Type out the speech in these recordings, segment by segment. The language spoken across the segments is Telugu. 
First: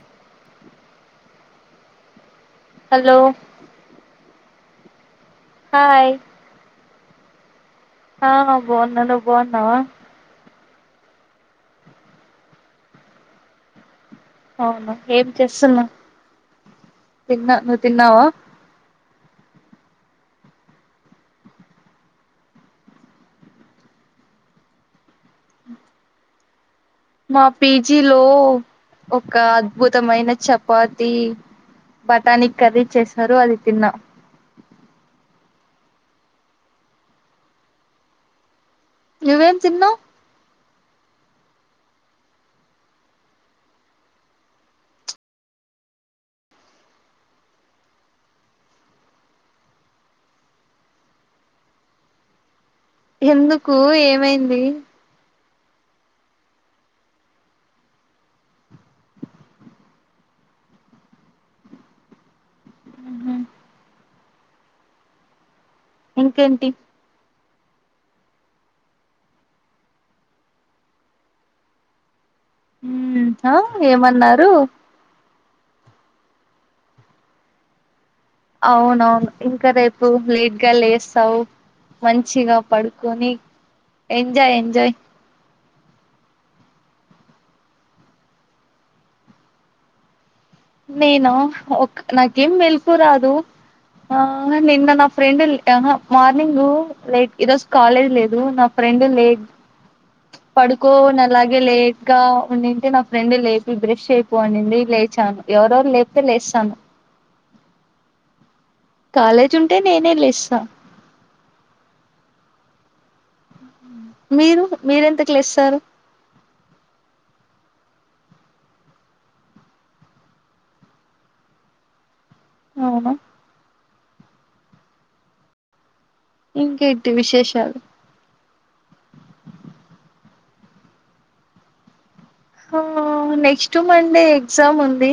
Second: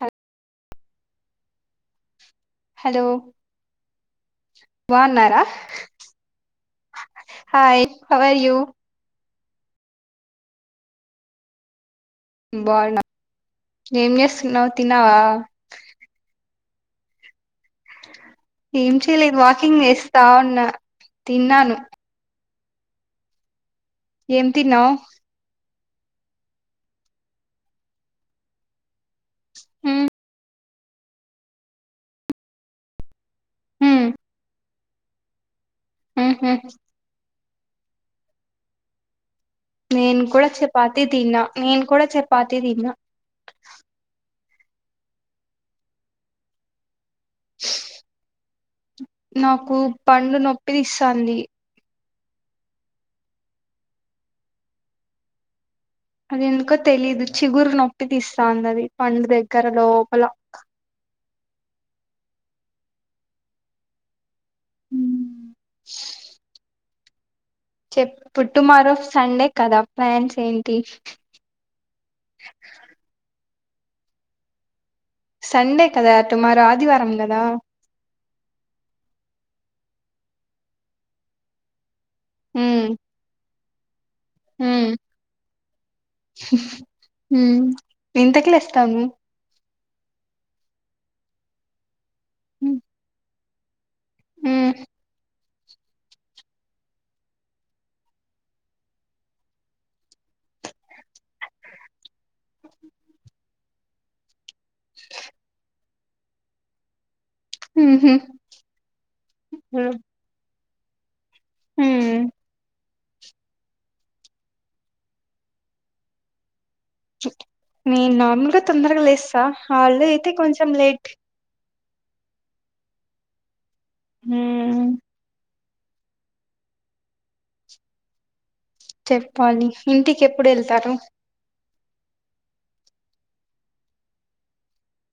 అ హలో బావున్నారా హాయ్ ఆ బాగున్నాను నువ్వు బాగున్నావా బావున్నా ఏం జేస్తున్నావ్ తిన్నావా తిన్న మీర్ ఏం చేయలేదు వాకింగ్ జేస్తా ఉన్న తిన్నాను ఏం తిన్నావ్ మా పీజీలో ఒక అద్భుతమైన చెప్ పాతి బటానీక్ కర్రీ చేసినారు అది తిన్నాం ఉహూ నువ్వేం తిన్నావ్ పాతి తిన్నా నేన్ కూడా చపాతి తిన్నా [unintelligible] నాకు పండ్లు నొప్పి తీస్తాంది ఎందుకు ఏమైంది అది ఎందుకో తెలీదు చిగురు నొప్పి తీస్తాంది అది పండు దగ్గర లోపల మ్హూ. మ్మ్. ఇంకేంటి చెప్పు టు మారో సండే కదా ప్లాన్స్ ఏంటి [unintelligible] ఉమ్ హా ఏమన్నారు సండే కదా టుమారో ఆదివారం గదా అవునవును ఇంకా రేపు లేట్గా లేస్తావు మంచిగా మ్మ్, పడుకొని ఎంజాయ్ ఎంజాయ్ ఉమ్ ఎంతకిలేస్తావు నేను ఒక నాకేం మెలుకు రాదు ఆ హ్మ్ నిన్న నా ఫ్రెండ్ ల్ అహ మార్నింగు లేట్ ఇ రోజ్ కాలేజ్ లేదు నా ఫ్రెండ్ లేట్ పడుకోని అలాగే లేట్గా ఉండింటే నా ఫ్రెండ్ లేపి బ్రష్ చెయ్ పో అనిం నేన్ లేచాను ఎవరెవరు లేపితే లేచాను ఉహూ కాలేజ్ ఉంటే నేనే లేస్తా ఊమ్ మీరు మీరెంతకి లేస్తారు నే నార్మల్గా తొందరగ లేస్తా హాల్డే అయితే కొంచెం లేట్ అవునా హ్మ్మ్ ఇంకేంటి విశేషాలు చెప్పాలి ఇంటికి ఎప్పుడు ఎళ్తారు ఆ నెక్స్ట్ మండే ఎగ్జామ్ ఉంది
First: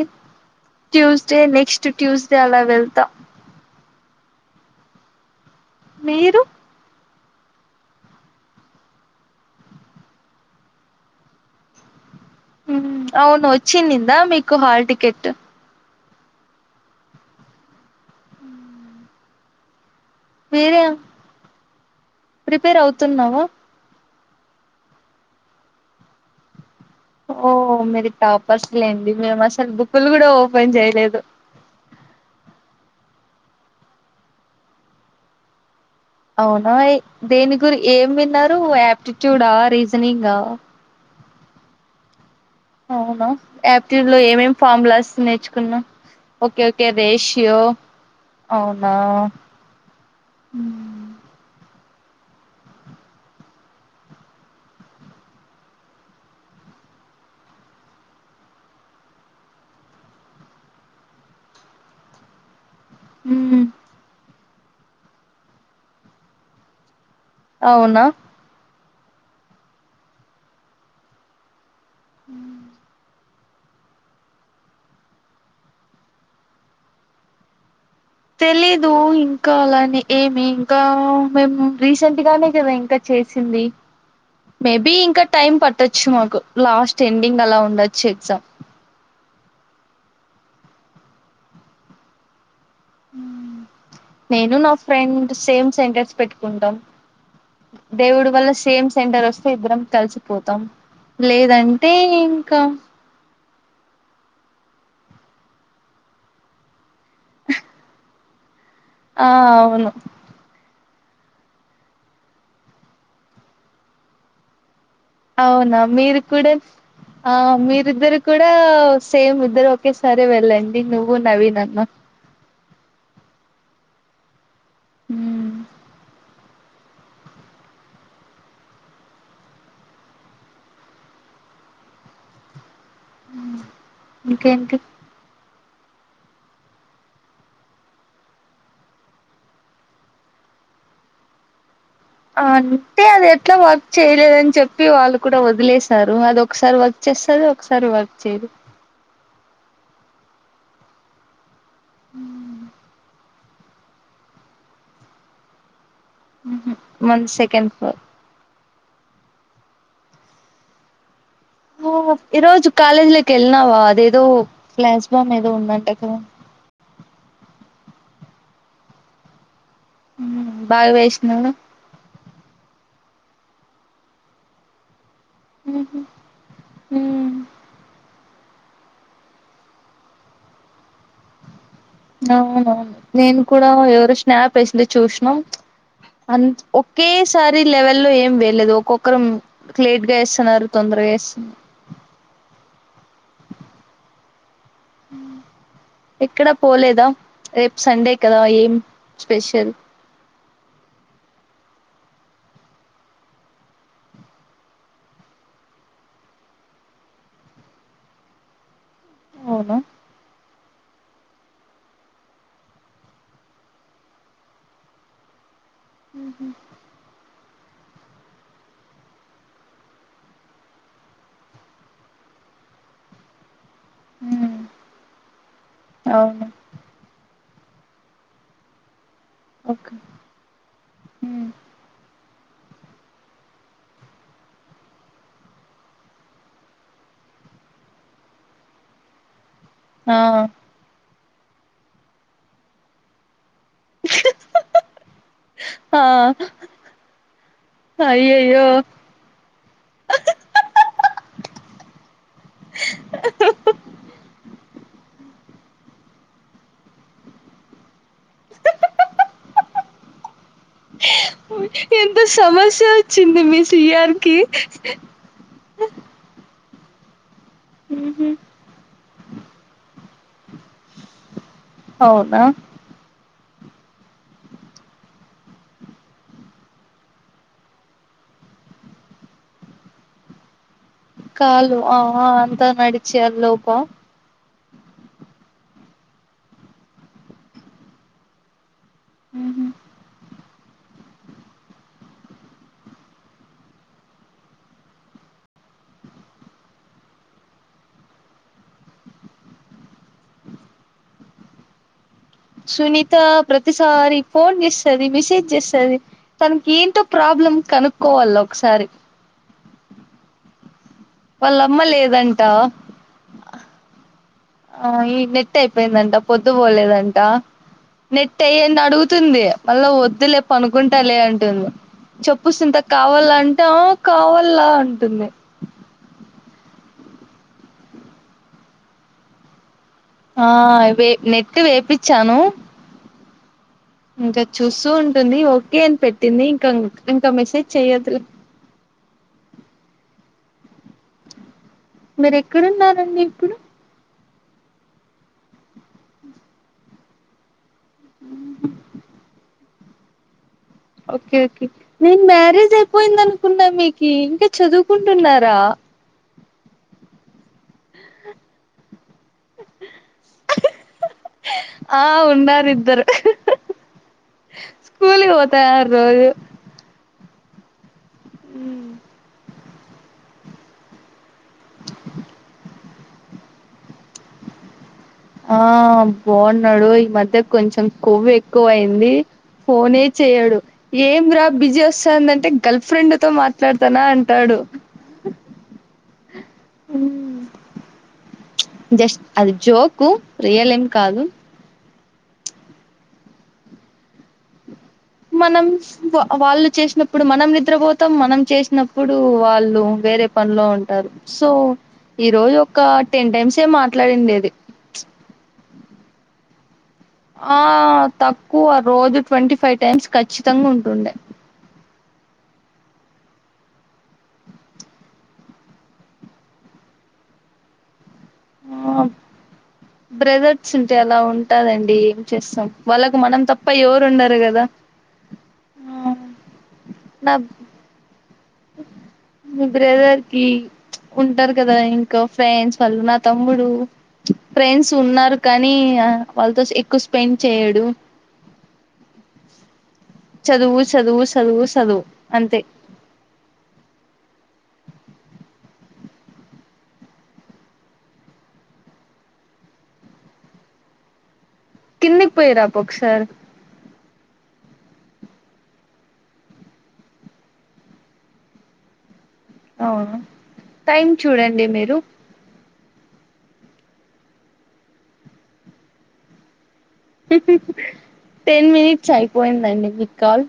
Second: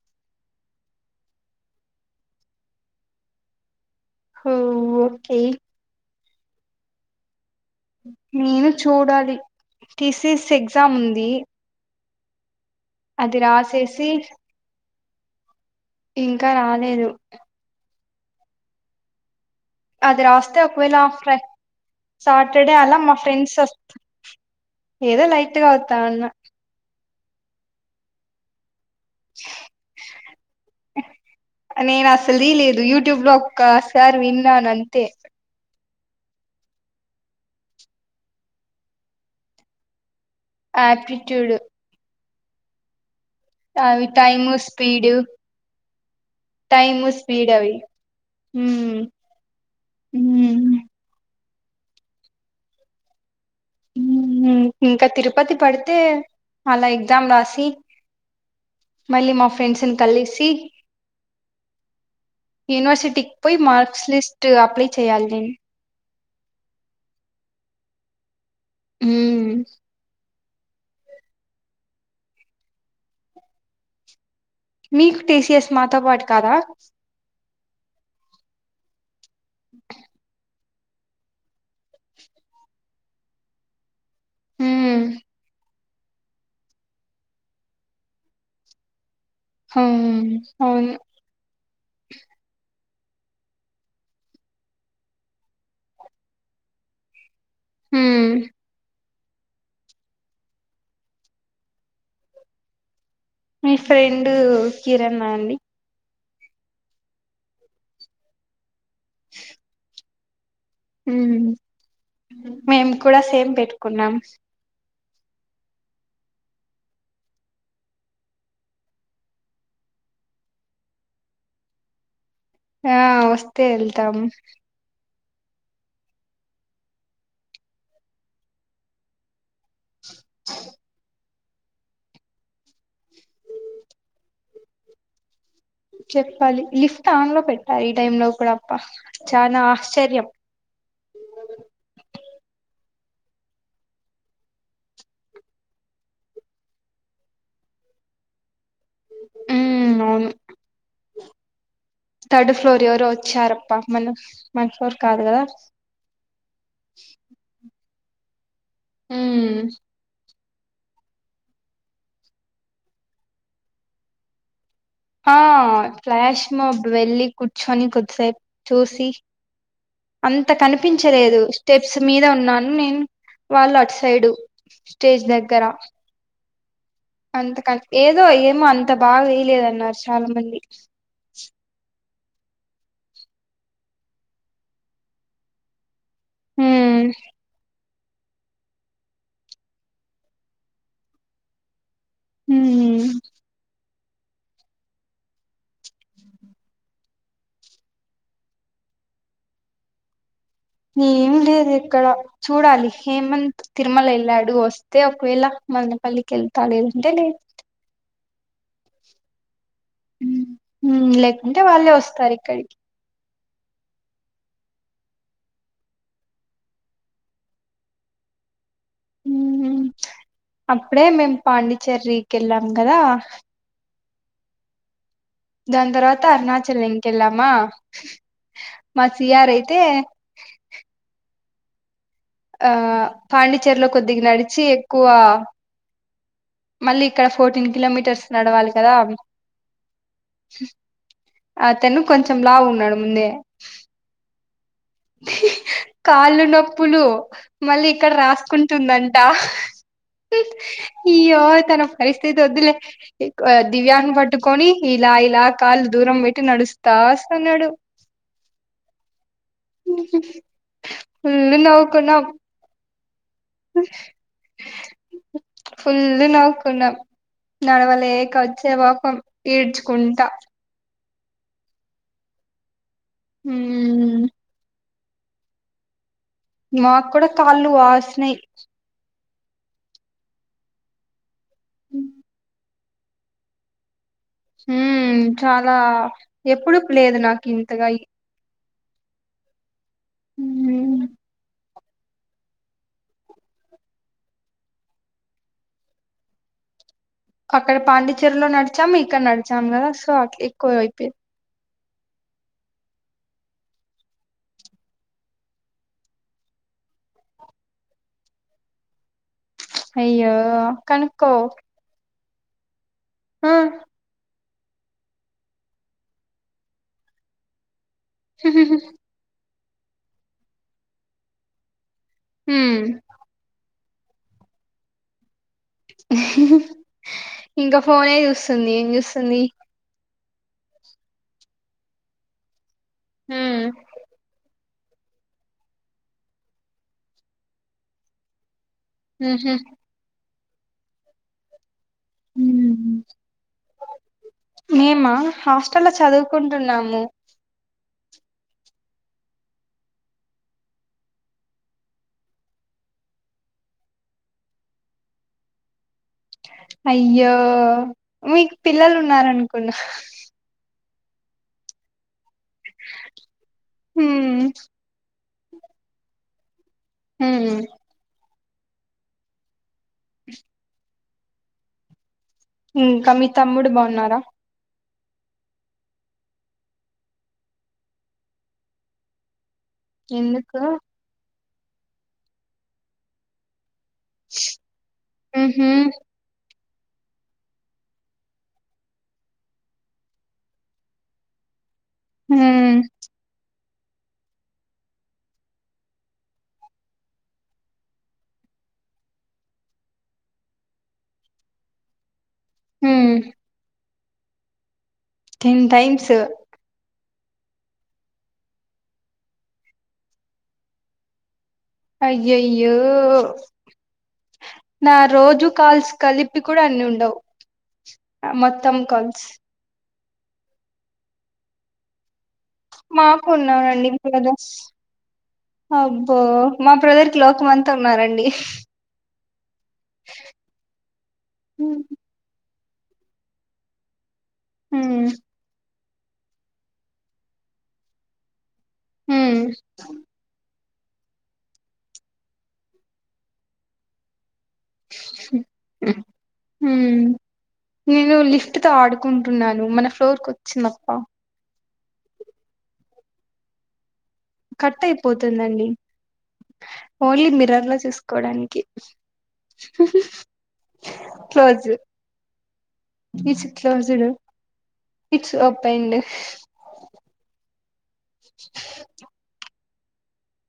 ట్యూస్డే నెక్స్ట్ ట్యూస్డే అలా వెళ్తా హో ఓకే మీరు నేను చూడాలి టిసిస్ ఎగ్జామ్ ఉంది అది అవును వచ్చి రాసేసి నిందా మీకు హాల్ టికెట్ ఇంకా రాలేదు అది రాస్తే మీరే ఒకవేళ ఆఫ్రై సాటర్డే ప్రిపేర్ అలా మా అవుతున్నావా? ఫ్రెండ్స్ వస్తు ఏదో లైట్గా వత్తా అన్నా ఓ మేది టాపర్స్ లేండి మేము అసలు బుక్కులు కూడా ఓపెన్ జేయలేదు యూట్యూబ్ల ఒకసారి విన్నాను అంతే అవునా ఏ దేని గురి ఏం విన్నారు ఆప్టిట్యూడా రీజనింగ్ ఆ ఆప్టిట్యూడు అవునా యాప్టిూ లో టైము ఏమేమి ఫార్ములా స్పీడ్ నేర్చుకున్నాం okay okay time speed ratio అవి అవునా ఉమ్ ఉమ్ ఉమ్ ఇంకా తిరుపతి పడితే అలా ఎగ్జామ్ రాసి మళ్ళీ మా ఫ్రెండ్స్ని కలిసి యూనివర్సిటీకి పోయి మార్క్స్ లిస్ట్ అప్లై చేయాలి నేన్ అవునా ఉమ్ ఉమ్ మీకు టీసీఎస్ మాతోపాటి కాదా తెలీదు ఇంకా అలాని ఏమి ఇంకా మేము రీసెంట్ గానే కదా ఇంకా చేసింది మే బి ఉమ్ ఇంకా టైమ్ పట్ పెట్టొచ్చు మాకు లాస్ట్ ఎండింగ్ అలా ఉండొచ్చు ఎగ్జామ్ హా అవును ఉమ్ నేను నా ఫ్రెండ్ సేమ్ సెంటర్స్ పెట్టుకుంటాం దేవుడు ఉమ్ వల్ల సేమ్ సెంటర్ వస్తే ఇద్దరం కలిసిపోతాం లేదంటే ఇంకా మీ ఫ్రెండు కిరణ అండి ఆ అవును ఉమ్ మేము కూడా సేమ్ పెట్టుకున్నాం అవునా మీరు కూడా ఆ మీరిద్దరు కూడా సేమ్ ఇద్దరు ఒకేసారి వెళ్ళండి నువ్వు నవీనన్న ఆ వస్తే వెళ్తాము ఉమ్ అ ఇంకేంటి చెప్పాలి లిఫ్ట్ ఆన్ లో పెట్టాలి ఈ టైమ్ లో కూడా అప్ప చాలా ఆశ్చర్యం అంటే అది ఎట్లా వర్క్ చేయలేదని చెప్పి వాళ్ళు కూడా వదిలేశారు అది ఒకసారి వర్క్ చే వస్తుంది ఒకసారి వర్క్ చేయదు ఉమ్ అవును థర్డ్ ఫ్లోర్ ఎవరు వచ్చారు పాపం అన మంచోర్ కాదు కదా ఉహు మన్ సెకండ్ ఫ్లోర్ ఉమ్ ఈరోజు కాలేజ్ లోకి వెళ్ళినావా అదేదో ఫ్లాష్ బామ్ ఆ ఏదో ఉందంట కదా ఫ్లాష్ మోబ్ వెళ్ళి కూర్చొని కొద్దిసేపు చూసి అంత ఉమ్, బాగా కనిపించలేదు వేసినారు స్టెప్స్ మీద అన్నాను నేను వాళ్ళు అట్ సైడు స్టేజ్ దగ్గర హ్మ్ అంతక ఏదో ఏమో అంత బాగా వేయలేదన్నారు చాలా మంది అవునవును నేను కూడా ఎవరో స్నాప్ వేసింది చూసినాం అంత్ ఉమ్ ఒకేసారి లెవెల్ ఏం వెేలేదు ఒక్కొక్కరం లేట్ గా వేస్తన్నారు తొందరగా వేస్తన్నారు హ్మ్ హ్మ్ ఎక్కడా పోలేదా రేపు సండే కదా ఏం స్పెషల్ ఏం లేదు ఇక్కడ చూడాలి హేమంత్ తిరుమల వెళ్ళాడు వస్తే ఒకవేళ మదనపల్లికి వెళ్తా లేదంటే లేదు అవునా హ్మ్ హ్మ్ లేకుంటే వాళ్ళే వస్తారు ఇక్కడికి హ్మ్ హు హ్మ్ అప్పుడే మేం పాండిచ్చేరికి వెళ్ళాం కదా హ్మ్ దాన్ తర్వాత అవును అరుణాచలం కి వెళ్ళామా మా సియార్ అయితే ఓకే హ్మ్ ఆ పాండిచేర్లో కొద్దిగా నడిచి ఎక్కువ మళ్ళీ ఇక్కడ ఫోర్టీన్ కిలోమీటర్స్ నడవాలి కదా ఆ అతను కొంచం లావు ఉన్నాడు ముందే ఆ కాళ్ళు నొప్పులు మళ్ళీ ఇక్కడ అయ్యయ్యో రాసుకుంటుందంట ఇయ్యో తన పరిస్థితి వద్దులే దివ్యని పట్టుకోని ఇలా ఇలా కాళ్ళు దూరం పెట్టి నడుస్తా వస్తన్నాడు ఫుల్ ఓయ్ ఎంత నవ్వుకున్నాం సమస్య చింది మే సియార్ కి తునాం నడవలేక వచ్చే వపం ఏడ్చుకుంటా అవునా హ్మ్ మాకు కూడా కాళ్ళు వాసినాయ్ కాలు ఆ ఆ అంతా నడిచే అ లోప హ్మ్ చాలా ఎప్పుడు లేదు నాకు ఇంతగా ఇ అహ ఉమ్ అక్కడ పాండిచ్చేరిలో నడిచాము ఇక్కడ నడిచాం కదా సో అట్లా ఎక్కువ అయిపోంది సునీత ప్రతిసారి ఫోన్ చేస్తది మెసేజ్ చేస్తది తనకి ఏంటో ప్రాబ్ ప్రాబ్లం కనుక్కోవల్ల ఒకసారి అయ్యో కనుక్కో వాళ్ళ అమ్మ లేదంటా ఆ ఆ ఈ నెట్ అయిపోయిందంట పొద్దు పోలేదంట నెట్ ఏయండి అడుగుతుంది మళ్ళా వద్దులే పనుకుంటా లే అంటుంది చెప్పు సుంతా హ్మ్ కావాల అంటే కావాల అంటుంది ఇంగ ఫోనే చూస్తుంది ఏం చూస్తుంది ఆ వే నెట్ వేపిచ్చాను హ్మ్ ఇంకా చూస్తూ ఉంటుంది ఓకే అని పెట్టింది ఇంకా ఇంకా మెసేజ్ చేయదు లే హ్మ్ హు మీరు ఎక్కడున్నారండి ఇప్పుడు మేము హాస్టల్ లో చదువుకుంటున్నాము ఉ ఓకే ఓకే నేను మ్యారేజ్ అయిపోయింది అనుకున్నా మీకు ఇంకా చదువుకుంటున్నారా అయ్యో మీకు పిల్లలు ఉన్నారనుకున్న ఆ ఉన్నారు ఇద్దరు హ్మ్ స్కూల్ ఒ తర్ రోజు హ్మ్ హ్మ్ వి ఇంకా మీ తమ్ముడు బావున్నారా ఆ బావున్నాడు ఈ మధ్య కొంచెం కొవ్వు ఎక్కువ అయింది ఫోనే చేయడు ఎందుకు ఏం రా బిజీ వస్తుందంటే గర్ల్ ఫ్రెండ్ తో మా ట్లాడతానా అంటాడు ఉహు జస్ట్ అది జోకు రియల్ ఏం కాదు హ్మ్ మనం వాళ్ళు చేసినప్పుడు మనం నిద్రపోతాం మనం చేసినప్పుడు వాళ్ళు వేరే పనిలో ఉంటారు సో ఈ రోజు ఒక హ్మ్ టెన్ టైమ్స్యే మాట్లాడింది అది టెన్ టైమ్స్ ఆ తక్కువ రోజు ట్వంటీ ఫైవ్ టైమ్స్ ఖచ్చితంగా ఉంటుండే అయ్యయ్యో నా రోజు కాల్స్ కలిపి కూడా అన్ని ఉండవు మొత్తం కాల్స్ బ్రెదర్ట్స్ ఉంటే అలా ఉంటాదండి మాకు ఉన్నారండి బదర్స్ కదా ఆ అబ్బో మా బ్రదర్ కి నా లోకం అంతా ఉన్నారండి మీ బ్రెదర్ కి ఉంటారు కదా ఇంకా ఫ్రెండ్స్ వాళ్ళు నా తమ్ముడు ఫ్రెండ్స్ హ్మ్ ఉన్నారు కానీ వాళ్ళతో ఎక్కువ స్పెండ్ చేయడు హ్మ్ చదువు చదువు సదువు సదువు అంతే హ్మ్ నేను లిఫ్ట్ తో ఆడుకుంటున్నాను మన ఫ్లోర్ కు వచ్చిందప్ప కిందకి పోయి రా పొ ఒకసారి కట్ అయిపోతుందండి ఓన్లీ మిరర్ లో చూసుకోడానికే అ టైం చూడండి క్లోజ్ మీరు it's closed it's opened ten minutes అయిపోయిందండి మీ కాల్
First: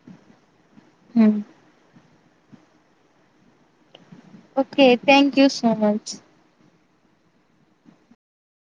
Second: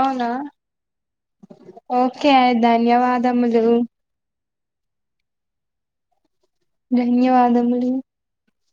అవునా హ్మ్ ఓకే ధన్యవాదములు okay thank you so much ధన్యవాదములు